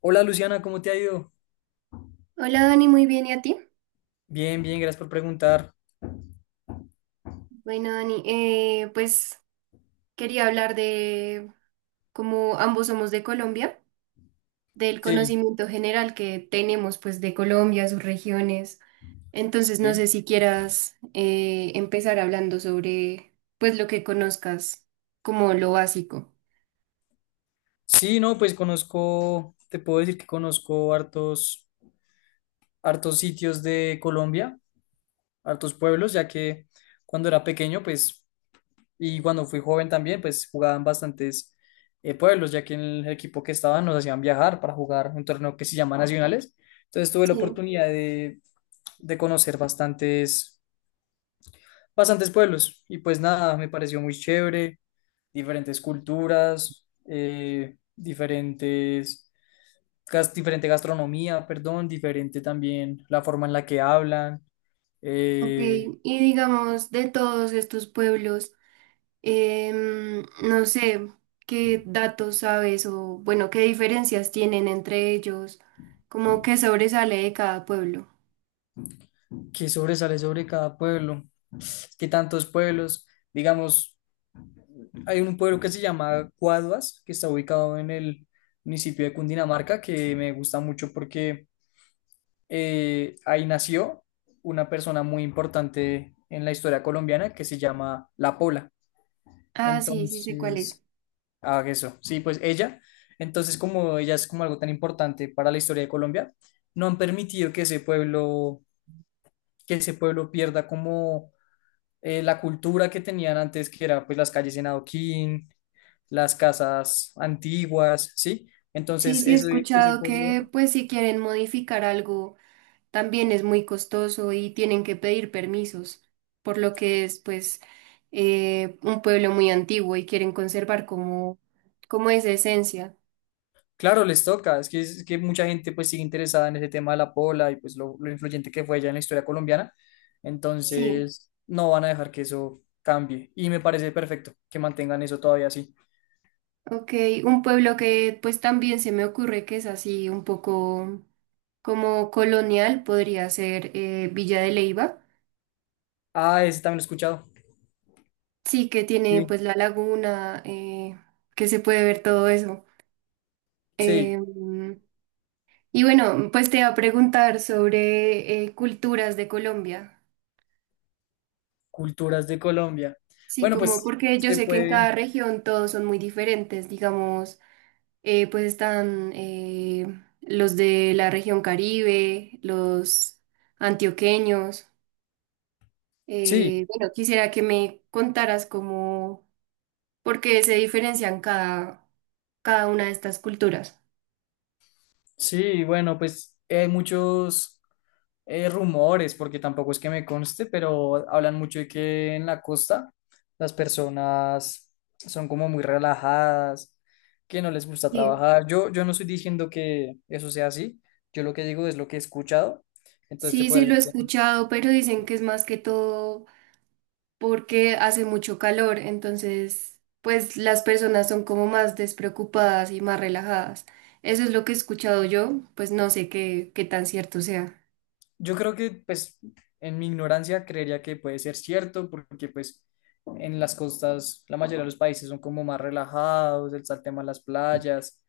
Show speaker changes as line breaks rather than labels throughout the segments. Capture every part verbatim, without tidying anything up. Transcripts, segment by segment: Hola Luciana, ¿cómo te ha ido?
Hola Dani, muy bien, ¿y a ti?
Bien, bien, gracias por preguntar.
Bueno, Dani, eh, pues quería hablar de cómo ambos somos de Colombia, del
Sí,
conocimiento general que tenemos pues de Colombia, sus regiones. Entonces, no sé
sí.
si quieras eh, empezar hablando sobre pues lo que conozcas como lo básico.
Sí, no, pues conozco, te puedo decir que conozco hartos, hartos sitios de Colombia, hartos pueblos, ya que cuando era pequeño, pues, y cuando fui joven también, pues jugaban bastantes eh, pueblos, ya que en el equipo que estaba nos hacían viajar para jugar un torneo que se llama Nacionales. Entonces tuve la
Sí.
oportunidad de, de conocer bastantes. Bastantes pueblos y pues nada, me pareció muy chévere, diferentes culturas, eh, diferentes, gas- diferente gastronomía, perdón, diferente también la forma en la que hablan,
Ok,
eh,
y digamos de todos estos pueblos. Em, no sé qué datos sabes o, bueno, qué diferencias tienen entre ellos, como qué sobresale de cada pueblo.
qué sobresale sobre cada pueblo, qué tantos pueblos, digamos, hay un pueblo que se llama Cuaduas, que está ubicado en el municipio de Cundinamarca, que me gusta mucho porque eh, ahí nació una persona muy importante en la historia colombiana que se llama La Pola.
Ah, sí, sí sé cuál es.
Entonces, ah, eso, sí, pues ella. Entonces, como ella es como algo tan importante para la historia de Colombia, no han permitido que ese pueblo, que ese pueblo pierda como eh, la cultura que tenían antes, que era pues las calles en adoquín, las casas antiguas, ¿sí?
Sí,
Entonces,
sí he
ese, ese
escuchado
pueblo.
que, pues, si quieren modificar algo, también es muy costoso y tienen que pedir permisos, por lo que es, pues, eh, un pueblo muy antiguo y quieren conservar como, como esa esencia.
Claro, les toca. Es que, es que mucha gente pues sigue interesada en ese tema de la pola y pues lo, lo influyente que fue ella en la historia colombiana.
Sí.
Entonces, no van a dejar que eso cambie. Y me parece perfecto que mantengan eso todavía así.
Ok, un pueblo que pues también se me ocurre que es así un poco como colonial, podría ser eh, Villa de Leyva.
Ah, ese también lo he escuchado.
Sí, que tiene
Sí,
pues la laguna, eh, que se puede ver todo eso. Eh,
sí,
y bueno, pues te iba a preguntar sobre eh, culturas de Colombia.
culturas de Colombia.
Sí,
Bueno,
como
pues
porque yo
se
sé que en cada
puede.
región todos son muy diferentes, digamos. Eh, pues están eh, los de la región Caribe, los antioqueños.
Sí,
Eh, bueno, quisiera que me contaras cómo, por qué se diferencian cada, cada una de estas culturas.
sí, bueno, pues eh, hay muchos. Eh, rumores, porque tampoco es que me conste, pero hablan mucho de que en la costa las personas son como muy relajadas, que no les gusta
Sí,
trabajar. Yo, yo no estoy diciendo que eso sea así, yo lo que digo es lo que he escuchado, entonces te
sí,
puedo
sí lo he
decir que-
escuchado, pero
sí.
dicen que es más que todo porque hace mucho calor, entonces pues las personas son como más despreocupadas y más relajadas. Eso es lo que he escuchado yo, pues no sé qué, qué tan cierto sea.
Yo creo que, pues, en mi ignorancia creería que puede ser cierto, porque, pues, en las costas la mayoría de los países son como más relajados, el tema de las playas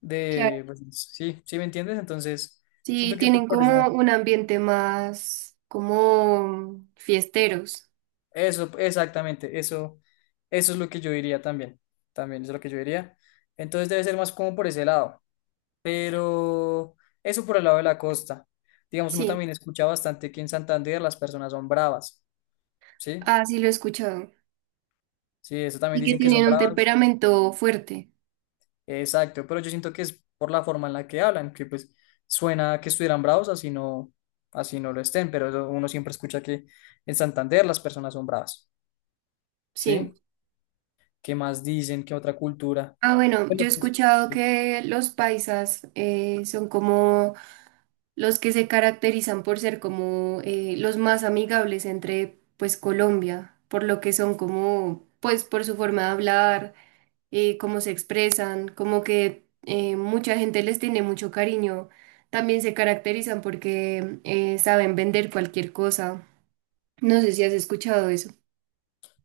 de, pues, sí, sí me entiendes, entonces
Sí,
siento que pues
tienen
por
como
eso,
un ambiente más como fiesteros.
eso, exactamente, eso, eso es lo que yo diría también, también es lo que yo diría, entonces debe ser más como por ese lado, pero eso por el lado de la costa, digamos, uno
Sí,
también escucha bastante que en Santander las personas son bravas, ¿sí?
ah, sí lo he escuchado.
Sí, eso también
Y que
dicen que son
tienen un
bravas.
temperamento fuerte.
Exacto, pero yo siento que es por la forma en la que hablan, que pues suena que estuvieran bravos, así no, así no lo estén, pero eso uno siempre escucha que en Santander las personas son bravas,
Sí.
¿sí? ¿Qué más dicen? ¿Qué otra cultura?
Ah, bueno,
Bueno,
yo he
pues,
escuchado
sí.
que los paisas eh, son como los que se caracterizan por ser como eh, los más amigables entre pues Colombia, por lo que son como pues por su forma de hablar, eh, cómo se expresan, como que eh, mucha gente les tiene mucho cariño. También se caracterizan porque eh, saben vender cualquier cosa. No sé si has escuchado eso.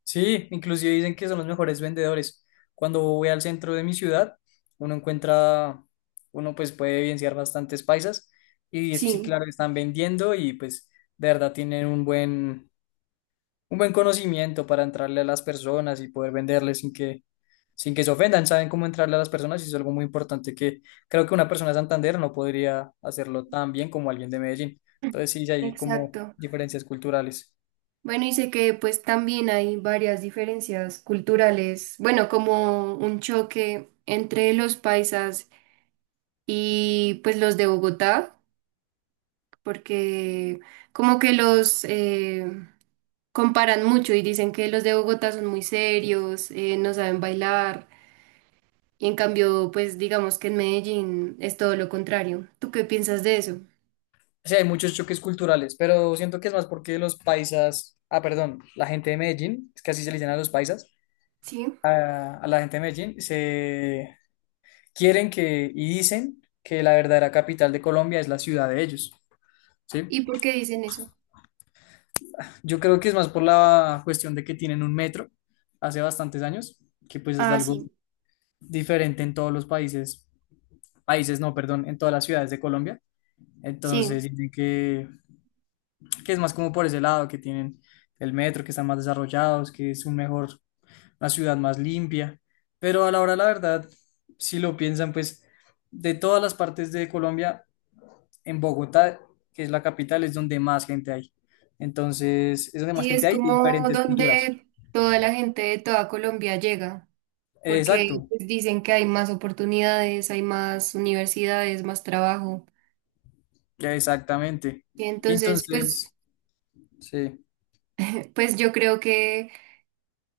Sí, inclusive dicen que son los mejores vendedores. Cuando voy al centro de mi ciudad, uno encuentra, uno pues puede evidenciar bastantes paisas y es- sí,
Sí,
claro, están vendiendo y pues de verdad tienen un buen, un buen conocimiento para entrarle a las personas y poder venderles sin que, sin que se ofendan. Saben cómo entrarle a las personas y es algo muy importante que creo que una persona de Santander no podría hacerlo tan bien como alguien de Medellín. Entonces sí, sí hay como
exacto.
diferencias culturales.
Bueno, y sé que pues también hay varias diferencias culturales, bueno, como un choque entre los paisas y pues los de Bogotá, porque como que los, eh, comparan mucho y dicen que los de Bogotá son muy serios, eh, no saben bailar, y en cambio, pues digamos que en Medellín es todo lo contrario. ¿Tú qué piensas de eso?
Sí, hay muchos choques culturales, pero siento que es más porque los paisas, ah, perdón, la gente de Medellín, es que así se le dicen a los paisas,
Sí.
a, a la gente de Medellín, se quieren que y dicen que la verdadera capital de Colombia es la ciudad de ellos, ¿sí?
¿Y por qué dicen eso?
Yo creo que es más por la cuestión de que tienen un metro hace bastantes años, que pues es
Ah,
algo
sí,
diferente en todos los países, países no, perdón, en todas las ciudades de Colombia.
sí.
Entonces dicen que, que es más como por ese lado, que tienen el metro, que están más desarrollados, que es un mejor, una ciudad más limpia. Pero a la hora, la verdad, si lo piensan, pues de todas las partes de Colombia, en Bogotá, que es la capital, es donde más gente hay. Entonces, es donde más
Sí,
gente
es
hay de
como
diferentes culturas.
donde toda la gente de toda Colombia llega, porque
Exacto,
pues, dicen que hay más oportunidades, hay más universidades, más trabajo.
ya exactamente.
Y
Y
entonces, pues,
entonces, sí.
pues yo creo que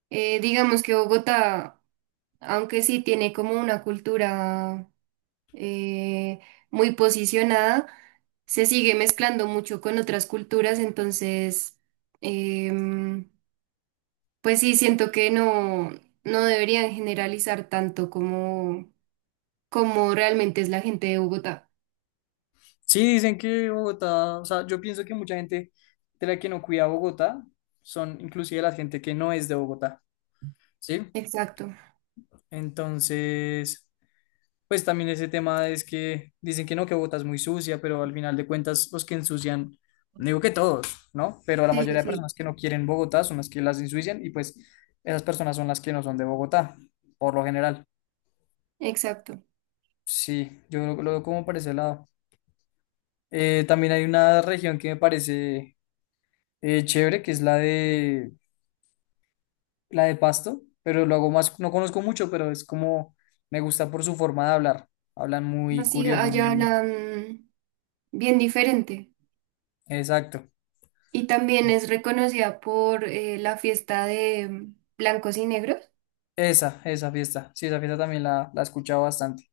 eh, digamos que Bogotá aunque sí tiene como una cultura eh, muy posicionada, se sigue mezclando mucho con otras culturas, entonces, em, pues sí, siento que no, no deberían generalizar tanto como, como realmente es la gente de Bogotá.
Sí, dicen que Bogotá, o sea, yo pienso que mucha gente de la que no cuida Bogotá son inclusive la gente que no es de Bogotá, ¿sí?
Exacto.
Entonces, pues también ese tema es que dicen que no, que Bogotá es muy sucia, pero al final de cuentas los que ensucian, no digo que todos, ¿no? Pero la
Sí, sí,
mayoría de
sí,
personas que no quieren Bogotá son las que las ensucian y pues esas personas son las que no son de Bogotá, por lo general.
exacto.
Sí, yo lo, lo veo como por ese lado. Eh, también hay una región que me parece eh, chévere, que es la de la de Pasto, pero lo hago más, no conozco mucho, pero es como me gusta por su forma de hablar. Hablan muy
Así
curioso,
allá
muy
hablan bien diferente.
exacto.
Y también es reconocida por eh, la fiesta de blancos y negros.
Esa, esa fiesta. Sí, esa fiesta también la, la he escuchado bastante.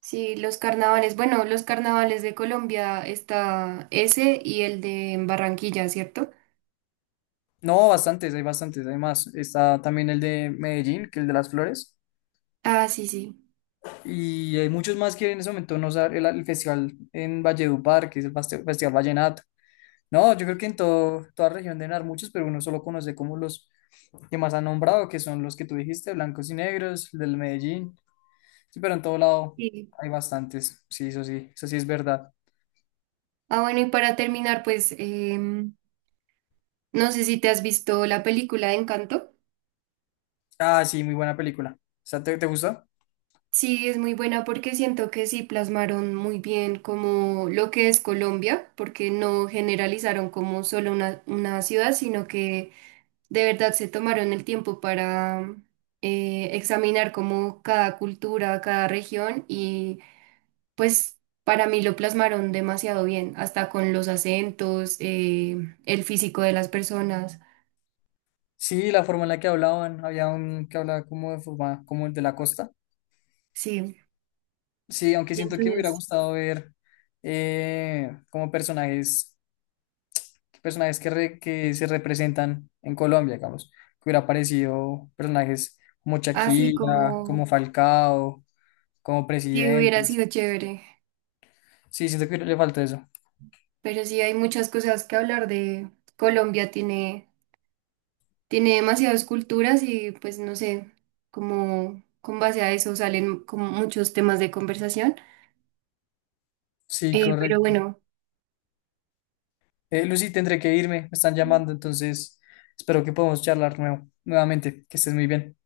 Sí, los carnavales. Bueno, los carnavales de Colombia está ese y el de Barranquilla, ¿cierto?
No, bastantes, hay bastantes, hay más. Está también el de Medellín, que es el de las flores.
Ah, sí, sí.
Y hay muchos más que en ese momento no saben, el, el festival en Valledupar, que es el faste- Festival Vallenato. No, yo creo que en todo- toda región deben haber muchos, pero uno solo conoce como los que más han nombrado, que son los que tú dijiste, blancos y negros, el del Medellín. Sí, pero en todo lado
Sí.
hay bastantes. Sí, eso sí, eso sí es verdad.
Ah, bueno, y para terminar, pues em, no sé si te has visto la película de Encanto.
Ah, sí, muy buena película. O sea, ¿te, te gustó?
Sí, es muy buena porque siento que sí plasmaron muy bien como lo que es Colombia, porque no generalizaron como solo una, una ciudad, sino que de verdad se tomaron el tiempo para eh, examinar como cada cultura, cada región y pues para mí lo plasmaron demasiado bien, hasta con los acentos, eh, el físico de las personas,
Sí, la forma en la que hablaban, había un que hablaba como de forma, como el de la costa.
sí.
Sí, aunque
Y
siento que me hubiera
entonces,
gustado ver eh, como personajes. Personajes que, re- que se representan en Colombia, digamos, que hubiera aparecido personajes como
así
Shakira,
como
como Falcao, como
que hubiera
presidentes.
sido chévere,
Sí, siento que le falta eso.
pero sí hay muchas cosas que hablar de Colombia, tiene, tiene demasiadas culturas y pues no sé, como con base a eso salen como muchos temas de conversación.
Sí,
Eh, pero
correcto.
bueno,
Eh, Lucy, tendré que irme, me están llamando, entonces espero que podamos charlar nuevo, nuevamente, que estés muy bien.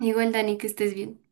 igual Dani, que estés bien.